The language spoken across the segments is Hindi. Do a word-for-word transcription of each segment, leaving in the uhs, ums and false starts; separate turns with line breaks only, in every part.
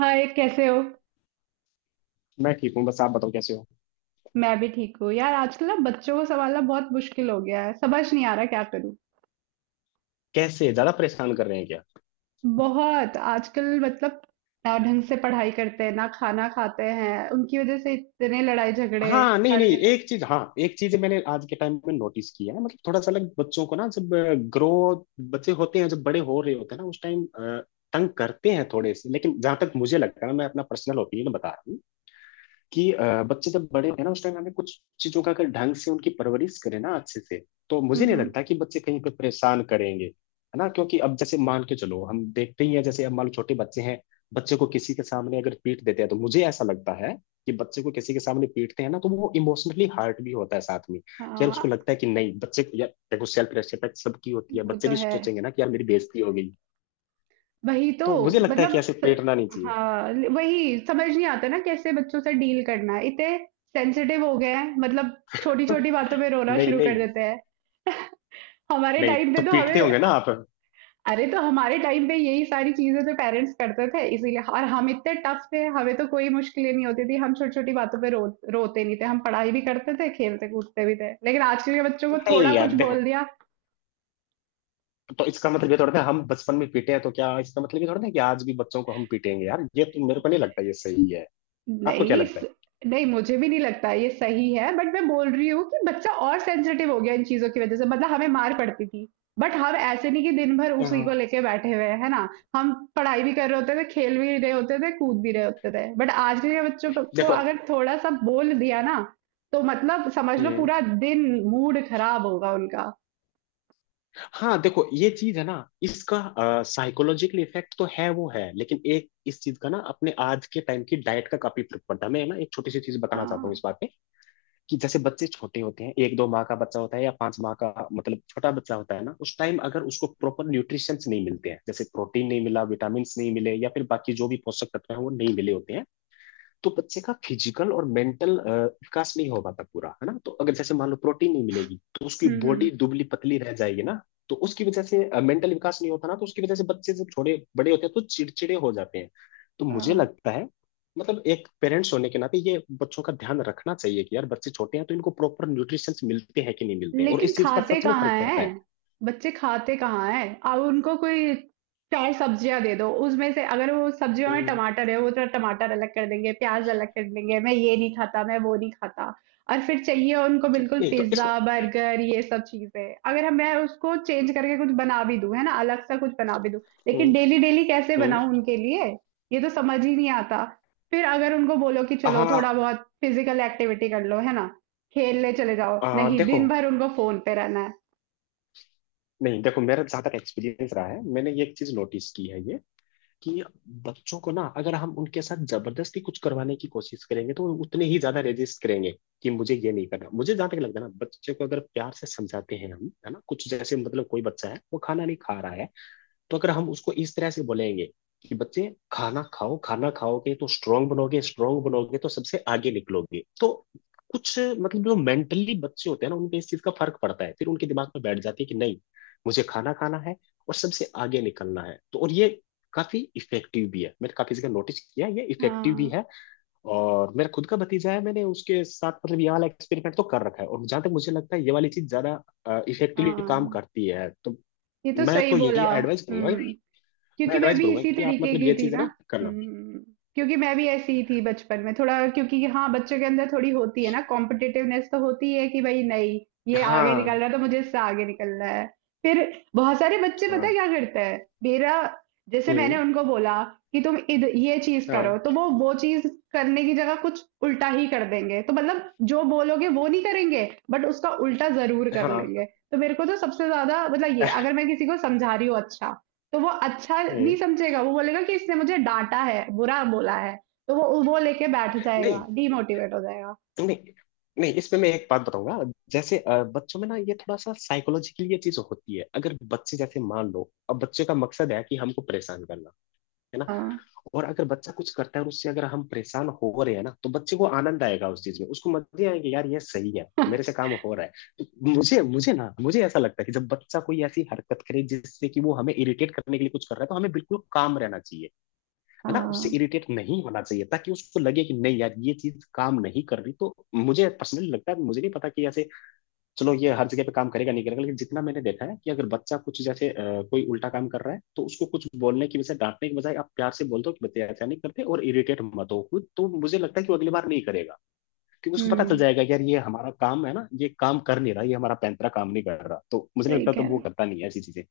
हाय, कैसे हो।
मैं ठीक हूँ, बस आप बताओ कैसे हो।
मैं भी ठीक हूँ यार, आजकल ना बच्चों को संभालना बहुत मुश्किल हो गया है, समझ नहीं आ रहा क्या करूँ।
कैसे, ज्यादा परेशान कर रहे हैं क्या?
बहुत आजकल मतलब ना ढंग से पढ़ाई करते हैं ना खाना खाते हैं, उनकी वजह से इतने लड़ाई झगड़े
हाँ, नहीं
हर
नहीं
दिन।
एक चीज हाँ एक चीज मैंने आज के टाइम में नोटिस किया है। मतलब थोड़ा सा अलग, बच्चों को ना जब ग्रो, बच्चे होते हैं, जब बड़े हो रहे होते हैं ना उस टाइम तंग करते हैं थोड़े से। लेकिन जहां तक मुझे लगता है, मैं अपना पर्सनल ओपिनियन बता रहा हूँ कि अ, बच्चे जब बड़े होंगे ना उस टाइम हमें कुछ चीजों का, अगर ढंग से उनकी परवरिश करें ना अच्छे से, तो
हम्म
मुझे नहीं
हम्म।
लगता कि बच्चे कहीं पे परेशान करेंगे, है ना? क्योंकि अब जैसे मान के चलो, हम देखते ही हैं जैसे, अब मान लो छोटे बच्चे हैं, बच्चे को किसी के सामने अगर पीट देते हैं तो मुझे ऐसा लगता है कि बच्चे को किसी के सामने पीटते हैं ना तो वो इमोशनली हर्ट भी होता है साथ में यार।
हाँ,
उसको लगता है कि नहीं, बच्चे को, यार देखो सेल्फ रेस्पेक्ट सबकी होती है,
वो
बच्चे
तो
भी
है।
सोचेंगे ना कि यार मेरी बेइज्जती हो गई।
वही तो।
तो मुझे लगता है
मतलब
कि ऐसे
स-
पीटना नहीं चाहिए।
हाँ, वही समझ नहीं आता ना कैसे बच्चों से डील करना है, इतने सेंसिटिव हो गए हैं मतलब छोटी छोटी बातों पे रोना
नहीं
शुरू कर
नहीं,
देते हैं। हमारे
नहीं
टाइम पे
तो
तो
पीटते
हमें
होंगे ना आप।
अरे तो हमारे टाइम पे यही सारी चीजें तो पेरेंट्स करते थे इसीलिए, और हम इतने टफ थे, हमें तो कोई मुश्किलें नहीं होती थी। हम छोटी छोटी बातों पे रो रोते नहीं थे, हम पढ़ाई भी करते थे, खेलते कूदते भी थे, लेकिन आजकल के बच्चों को थोड़ा
नहीं यार
कुछ
देखो,
बोल दिया।
तो इसका मतलब ये थोड़ा ना हम बचपन में पीटे हैं तो क्या इसका मतलब ये थोड़ा ना कि आज भी बच्चों को हम पीटेंगे? यार ये तो मेरे को नहीं लगता ये सही है। आपको क्या
नहीं
लगता है?
स- नहीं, मुझे भी नहीं लगता ये सही है, बट मैं बोल रही हूँ कि बच्चा और सेंसिटिव हो गया इन चीजों की वजह से, मतलब हमें मार पड़ती थी, बट हम ऐसे नहीं कि दिन भर उसी को
हाँ
लेके बैठे हुए हैं, है ना। हम पढ़ाई भी कर रहे होते थे, खेल भी रहे होते थे, कूद भी रहे होते थे, बट आज के बच्चों को
देखो।
अगर थोड़ा सा बोल दिया ना तो मतलब समझ लो
हम्म।
पूरा दिन मूड खराब होगा उनका।
हाँ देखो, ये चीज है ना, इसका साइकोलॉजिकल इफेक्ट तो है, वो है। लेकिन एक इस चीज का ना, अपने आज के टाइम की डाइट का काफी फर्क पड़ता है। मैं ना एक छोटी सी चीज बताना चाहता हूँ
हाँ,
इस बात पे कि जैसे बच्चे छोटे होते हैं, एक दो माह का बच्चा होता है या पांच माह का, मतलब छोटा बच्चा होता है ना, उस टाइम अगर उसको प्रॉपर न्यूट्रिशंस नहीं मिलते हैं, जैसे प्रोटीन नहीं मिला, विटामिन नहीं मिले, या फिर बाकी जो भी पोषक तत्व है वो नहीं मिले होते हैं, तो बच्चे का फिजिकल और मेंटल विकास नहीं हो पाता पूरा, है ना? तो अगर जैसे मान लो प्रोटीन नहीं मिलेगी तो उसकी
हम्म हम्म।
बॉडी दुबली पतली रह जाएगी ना, तो उसकी वजह से मेंटल विकास नहीं होता ना, तो उसकी वजह से बच्चे जब छोटे बड़े होते हैं तो चिड़चिड़े हो जाते हैं। तो मुझे
हाँ,
लगता है मतलब एक पेरेंट्स होने के नाते ये बच्चों का ध्यान रखना चाहिए कि यार बच्चे छोटे हैं तो इनको प्रॉपर न्यूट्रिशन मिलते हैं कि नहीं मिलते हैं, और
लेकिन
इस चीज का
खाते
सच में
कहाँ
फर्क पड़ता
हैं,
है।
बच्चे खाते कहाँ हैं अब। उनको कोई चार सब्जियां दे दो, उसमें से अगर वो सब्जियों में
हम्म।
टमाटर है वो तो टमाटर अलग कर देंगे, प्याज अलग कर देंगे, मैं ये नहीं खाता मैं वो नहीं खाता। और फिर चाहिए उनको बिल्कुल
नहीं तो
पिज्जा
इसको।
बर्गर ये सब चीजें। अगर हम मैं उसको चेंज करके कुछ बना भी दूं, है ना, अलग सा कुछ बना भी दूं, लेकिन
हम्म
डेली डेली कैसे
हम्म।
बनाऊं उनके लिए। ये तो समझ ही नहीं आता। फिर अगर उनको बोलो कि चलो थोड़ा
हाँ।
बहुत फिजिकल एक्टिविटी कर लो, है ना, खेलने चले जाओ,
हाँ,
नहीं,
देखो,
दिन भर उनको फोन पे रहना है।
नहीं देखो मेरा ज्यादा एक्सपीरियंस रहा है, मैंने ये एक चीज नोटिस की है ये कि बच्चों को ना अगर हम उनके साथ जबरदस्ती कुछ करवाने की कोशिश करेंगे तो वो उतने ही ज्यादा रेजिस्ट करेंगे कि मुझे ये नहीं करना। मुझे जहां तक लगता है ना बच्चे को अगर प्यार से समझाते हैं हम, है ना? कुछ जैसे मतलब कोई बच्चा है वो खाना नहीं खा रहा है, तो अगर हम उसको इस तरह से बोलेंगे कि बच्चे खाना खाओ, खाना खाओगे तो स्ट्रांग बनोगे, स्ट्रांग बनोगे तो सबसे आगे निकलोगे, तो कुछ मतलब जो मेंटली बच्चे होते हैं ना उनपे इस चीज का फर्क पड़ता है, फिर उनके दिमाग में बैठ जाती है कि नहीं मुझे खाना खाना है और सबसे आगे निकलना है। तो और ये काफी इफेक्टिव भी है, मैंने काफी जगह नोटिस किया ये इफेक्टिव भी
हाँ।
है। और मेरा खुद का भतीजा है, मैंने उसके साथ मतलब ये वाला एक्सपेरिमेंट तो कर रखा है, और जहां तक मुझे लगता है ये वाली चीज ज्यादा इफेक्टिवली काम
हाँ,
करती है, तो
ये तो
मैं
सही
तो यही
बोला।
एडवाइस करूंगा।
हम्म।
मैं
क्योंकि मैं
एडवाइस
भी
करूंगा
इसी
कि आप
तरीके
मतलब
की
ये
थी
चीज है
ना।
ना करना।
हम्म। क्योंकि मैं भी ऐसी ही थी बचपन में थोड़ा, क्योंकि हाँ, बच्चों के अंदर थोड़ी होती है ना कॉम्पिटिटिवनेस तो होती है कि भाई नहीं, ये आगे निकल
हाँ।
रहा है तो मुझे इससे आगे निकलना है। फिर बहुत सारे बच्चे पता है
हाँ।
क्या करते हैं मेरा? जैसे मैंने
हम्म।
उनको बोला कि तुम इध ये चीज करो,
हाँ।
तो वो वो चीज करने की जगह कुछ उल्टा ही कर देंगे, तो मतलब जो बोलोगे वो नहीं करेंगे, बट उसका उल्टा जरूर कर
हाँ।
लेंगे। तो मेरे को तो सबसे ज्यादा मतलब ये, अगर मैं किसी को समझा रही हूँ अच्छा, तो वो अच्छा नहीं
हम्म।
समझेगा, वो बोलेगा कि इसने मुझे डाँटा है, बुरा बोला है, तो वो वो लेके बैठ जाएगा,
नहीं
डीमोटिवेट हो जाएगा।
नहीं नहीं इसमें मैं एक बात बताऊंगा। जैसे अ, बच्चों में ना ये थोड़ा सा साइकोलॉजिकली ये चीज होती है, अगर बच्चे जैसे मान लो, अब बच्चे का मकसद है कि हमको परेशान करना, है ना?
हाँ,
और अगर बच्चा कुछ करता है और उससे अगर हम परेशान हो रहे हैं ना, तो बच्चे को आनंद आएगा उस चीज में, उसको मजे आएंगे यार ये सही है मेरे से काम हो रहा है। तो मुझे मुझे ना मुझे ऐसा लगता है कि जब बच्चा कोई ऐसी हरकत करे जिससे कि वो हमें इरिटेट करने के लिए कुछ कर रहा है, तो हमें बिल्कुल काम रहना चाहिए, है ना? उससे
हाँ,
इरिटेट नहीं होना चाहिए, ताकि उसको लगे कि नहीं यार ये चीज काम नहीं कर रही। तो मुझे पर्सनली लगता है, मुझे नहीं पता कि ऐसे चलो ये हर जगह पे काम करेगा नहीं करेगा, लेकिन जितना मैंने देखा है कि अगर बच्चा कुछ जैसे अ, कोई उल्टा काम कर रहा है, तो उसको कुछ बोलने की वजह डांटने की बजाय आप प्यार से बोल दो कि बच्चे ऐसा नहीं करते और इरिटेट मत हो खुद, तो मुझे लगता है कि वो अगली बार नहीं करेगा, क्योंकि उसको पता चल
हुँ,
जाएगा कि यार ये हमारा काम है ना, ये काम कर नहीं रहा, ये हमारा पैंतरा काम नहीं कर रहा, तो मुझे
सही
लगता है तो
कह रहे
वो
हैं,
करता नहीं है ऐसी चीजें।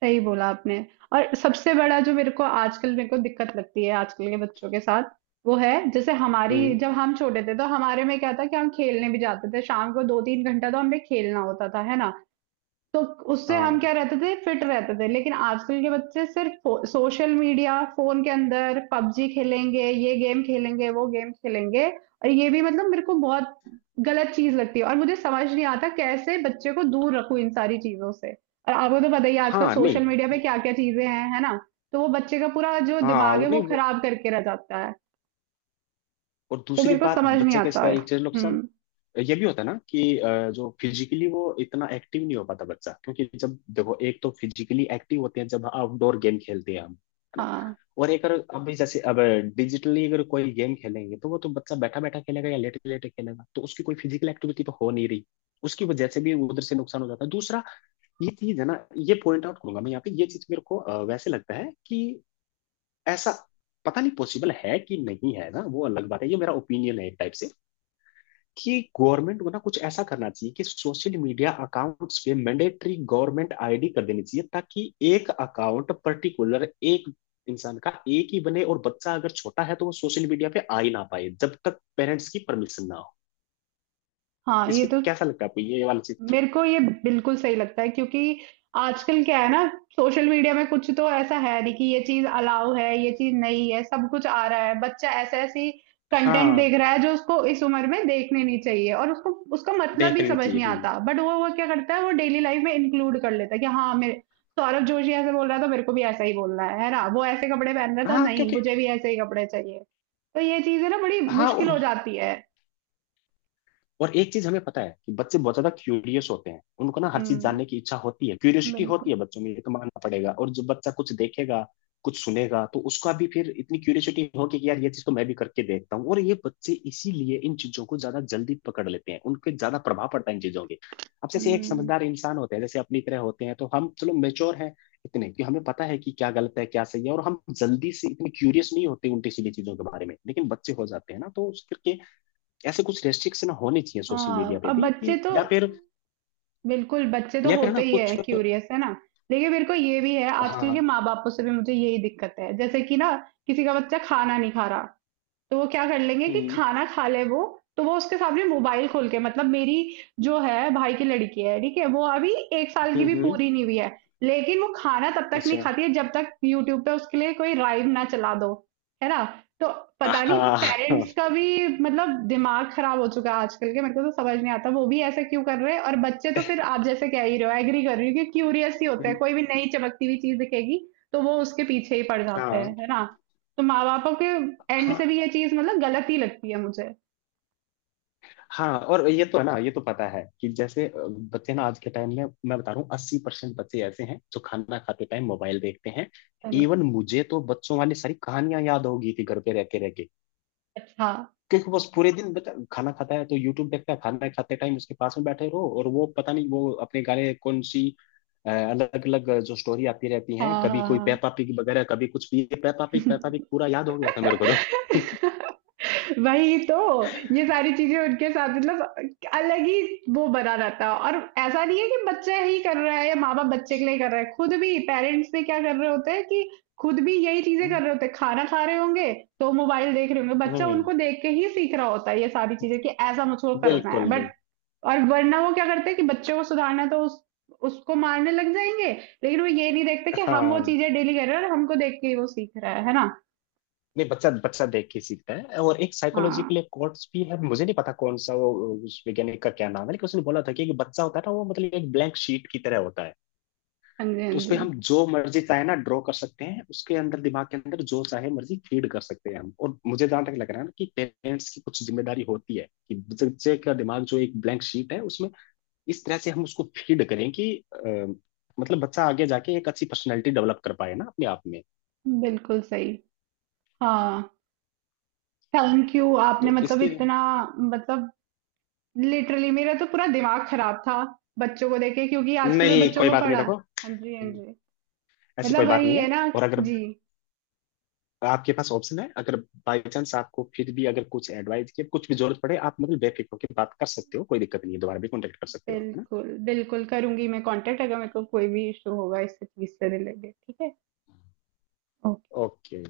सही बोला आपने। और सबसे बड़ा जो मेरे को आजकल मेरे को दिक्कत लगती है आजकल के बच्चों के साथ, वो है जैसे हमारी,
हम्म।
जब हम छोटे थे तो हमारे में क्या था कि हम खेलने भी जाते थे, शाम को दो तीन घंटा तो हमें खेलना होता था, है ना? तो उससे हम
हाँ।
क्या रहते थे, फिट रहते थे, लेकिन आजकल के बच्चे सिर्फ सोशल मीडिया, फोन के अंदर पबजी खेलेंगे, ये गेम खेलेंगे वो गेम खेलेंगे, और ये भी मतलब मेरे को बहुत गलत चीज लगती है, और मुझे समझ नहीं आता कैसे बच्चे को दूर रखूं इन सारी चीजों से, और आपको तो पता ही है, आजकल
हाँ नहीं
सोशल मीडिया पे
ये-
क्या क्या चीजें हैं, है ना। तो वो बच्चे का पूरा जो
हाँ
दिमाग है
और
वो
नहीं वो,
खराब करके रह जाता है,
और
तो
दूसरी
मेरे को
बात
समझ नहीं
बच्चे का
आता
इसका
है।
एक चीज नुकसान
हम्म।
ये भी होता है ना कि अ, जो फिजिकली वो इतना एक्टिव नहीं हो पाता बच्चा, क्योंकि जब देखो एक तो फिजिकली एक्टिव होते हैं जब आउटडोर गेम खेलते हैं हम, है ना?
हाँ
और एक अगर अब जैसे अब डिजिटली अगर कोई गेम खेलेंगे तो वो तो बच्चा बैठा बैठा खेलेगा या लेटे लेटे खेलेगा, तो उसकी कोई फिजिकल एक्टिविटी तो हो नहीं रही, उसकी वजह से भी उधर से नुकसान हो जाता है। दूसरा ये चीज है ना ये पॉइंट आउट करूंगा मैं यहाँ पे, ये चीज मेरे को अ, वैसे लगता है कि ऐसा, पता नहीं पॉसिबल है कि नहीं, है ना? वो अलग बात है, ये मेरा ओपिनियन है एक टाइप से, कि गवर्नमेंट को ना कुछ ऐसा करना चाहिए कि सोशल मीडिया अकाउंट्स पे मैंडेटरी गवर्नमेंट आईडी कर देनी चाहिए, ताकि एक अकाउंट पर्टिकुलर एक इंसान का एक ही बने, और बच्चा अगर छोटा है तो वो सोशल मीडिया पे आ ही ना पाए जब तक पेरेंट्स की परमिशन ना हो।
हाँ, ये
इसमें
तो।
कैसा लगता है आपको ये वाला चीज?
मेरे को ये बिल्कुल सही लगता है, क्योंकि आजकल क्या है ना, सोशल मीडिया में कुछ तो ऐसा है नहीं कि ये चीज अलाउ है ये चीज नहीं है, सब कुछ आ रहा है। बच्चा ऐसे ऐसी कंटेंट
हाँ
देख रहा है जो उसको इस उम्र में देखने नहीं चाहिए, और उसको उसका मतलब
देख
भी
लेनी
समझ
चाहिए।
नहीं
हम्म।
आता, बट वो वो क्या करता है, वो डेली लाइफ में इंक्लूड कर लेता है कि हाँ मेरे, सौरभ जोशी ऐसे बोल रहा है तो मेरे को भी ऐसा ही बोलना है है ना, वो ऐसे कपड़े पहन रहा है तो
हाँ
नहीं,
क्योंकि।
मुझे भी ऐसे ही कपड़े चाहिए। तो ये चीजें ना बड़ी
हाँ
मुश्किल
और
हो जाती है।
और एक चीज हमें पता है कि बच्चे बहुत ज्यादा क्यूरियस होते हैं, उनको ना हर चीज
हम्म,
जानने की इच्छा होती है, क्यूरियोसिटी होती
बिल्कुल।
है बच्चों में, ये तो मानना पड़ेगा। और जब बच्चा कुछ देखेगा कुछ सुनेगा, तो उसका भी फिर इतनी क्यूरियोसिटी होगी कि यार ये चीज तो मैं भी करके देखता हूँ, और ये बच्चे इसीलिए इन चीजों को ज्यादा जल्दी पकड़ लेते हैं, उनके ज्यादा प्रभाव पड़ता है इन चीजों के। अब जैसे एक
हम्म।
समझदार इंसान होते हैं जैसे अपनी तरह होते हैं, तो हम चलो मेच्योर हैं इतने कि हमें पता है कि क्या गलत है क्या सही है, और हम जल्दी से इतने क्यूरियस नहीं होते उल्टी सीधी चीजों के बारे में, लेकिन बच्चे हो जाते हैं ना, तो उसके ऐसे कुछ रेस्ट्रिक्शन होने चाहिए सोशल मीडिया
हाँ,
पे
अब
भी,
बच्चे
कि
तो,
या फिर
बिल्कुल बच्चे तो
या फिर ना
होते ही है
कुछ।
क्यूरियस, है ना। लेकिन मेरे को ये भी है, आजकल के
हाँ।
माँ बापों से भी मुझे यही दिक्कत है, जैसे कि ना, किसी का बच्चा खाना नहीं खा रहा, तो वो क्या कर लेंगे कि
हम्म।
खाना खा ले वो, तो वो उसके सामने मोबाइल खोल के, मतलब मेरी जो है भाई की लड़की है, ठीक है, वो अभी एक साल की
हम्म।
भी
हम्म।
पूरी नहीं हुई है, लेकिन वो खाना तब तक नहीं
अच्छा।
खाती है जब तक यूट्यूब पे उसके लिए कोई राइम ना चला दो, है ना। तो पता नहीं, पेरेंट्स
हाँ।
का भी मतलब दिमाग खराब हो चुका है आजकल के, मेरे को तो समझ नहीं आता वो भी ऐसा क्यों कर रहे हैं, और बच्चे तो फिर आप जैसे कह ही रहे हो, एग्री कर रही हो कि क्यूरियस ही होते हैं,
हम्म।
कोई भी नई चमकती हुई चीज दिखेगी तो वो उसके पीछे ही पड़ जाते
हाँ।
हैं, है ना। तो माँ बापों के एंड
हाँ।
से भी ये चीज मतलब गलत ही लगती है मुझे।
हाँ और ये तो है ना ये तो पता है कि जैसे अ, बच्चे ना आज के टाइम में मैं बता रहा हूँ अस्सी परसेंट बच्चे ऐसे हैं जो खाना खाते टाइम मोबाइल देखते हैं।
पहले।
इवन मुझे तो बच्चों वाली सारी कहानियां याद होगी थी घर पे रह के रह के
अच्छा,
क्योंकि बस पूरे दिन, बता, खाना खाता है तो यूट्यूब देखता है, खाना खाते टाइम उसके पास में बैठे रहो, और वो पता नहीं वो अपने गाने कौन सी अलग अलग जो स्टोरी आती रहती हैं,
हाँ
कभी
हाँ
कोई
हाँ।
पेपा पिग वगैरह, कभी कुछ भी, पेपा पिग
हाँ,
पेपा पिग पूरा याद हो गया था मेरे को तो।
वही तो। ये सारी चीजें उनके साथ मतलब अलग ही वो बना रहता है, और ऐसा नहीं है कि बच्चा ही कर रहा है, या माँ बाप बच्चे के लिए कर रहा है, खुद भी पेरेंट्स भी क्या कर रहे होते हैं कि खुद भी यही चीजें कर
हम्म।
रहे होते हैं, खाना खा रहे होंगे तो मोबाइल देख रहे होंगे, बच्चा
हम्म,
उनको देख के ही सीख रहा होता है ये सारी चीजें कि ऐसा मुझको करना है
बिल्कुल
बट।
बिल्कुल।
और वरना वो क्या करते हैं कि बच्चों को सुधारना, तो उस उसको मारने लग जाएंगे, लेकिन वो ये नहीं देखते कि हम वो
हाँ
चीजें डेली कर रहे हैं और हमको देख के वो सीख रहा है है ना।
नहीं बच्चा, बच्चा देख के सीखता है। और एक साइकोलॉजिकल
हाँ।
कोर्स भी है, मुझे नहीं पता कौन सा वो, उस वैज्ञानिक का क्या नाम है, लेकिन उसने बोला था कि एक बच्चा होता है ना वो मतलब एक ब्लैंक शीट की तरह होता है,
हाँ जी, हाँ
उस
जी।
पे हम जो मर्जी चाहे ना ड्रॉ कर सकते हैं, उसके अंदर दिमाग के अंदर जो चाहे मर्जी फीड कर सकते हैं हम। और मुझे जहां तक लग रहा है ना कि पेरेंट्स की कुछ जिम्मेदारी होती है कि बच्चे का दिमाग जो एक ब्लैंक शीट है उसमें इस तरह से हम उसको फीड करें कि अ, मतलब बच्चा आगे जाके एक अच्छी पर्सनैलिटी डेवलप कर पाए ना अपने आप में।
बिल्कुल सही। हाँ, थैंक यू, आपने
तो
मतलब
इसके,
इतना, मतलब लिटरली मेरा तो पूरा दिमाग खराब था बच्चों को देखे, क्योंकि आजकल मैं
नहीं
बच्चों
कोई
को
बात नहीं,
पढ़ा।
देखो
हाँ जी, हाँ जी।
ऐसी
मतलब
कोई बात
वही
नहीं
है
है।
ना।
और अगर
जी,
आपके पास ऑप्शन है, अगर बाई चांस आपको फिर भी अगर कुछ एडवाइस की कुछ भी जरूरत पड़े, आप मतलब बेफिक्र होकर बात कर सकते हो, कोई दिक्कत नहीं है, दोबारा भी कॉन्टेक्ट कर सकते हो आप, है ना?
बिल्कुल बिल्कुल करूंगी मैं कांटेक्ट, अगर मेरे को कोई भी इशू होगा इस चीज से रिलेटेड। ठीक है।
ओके।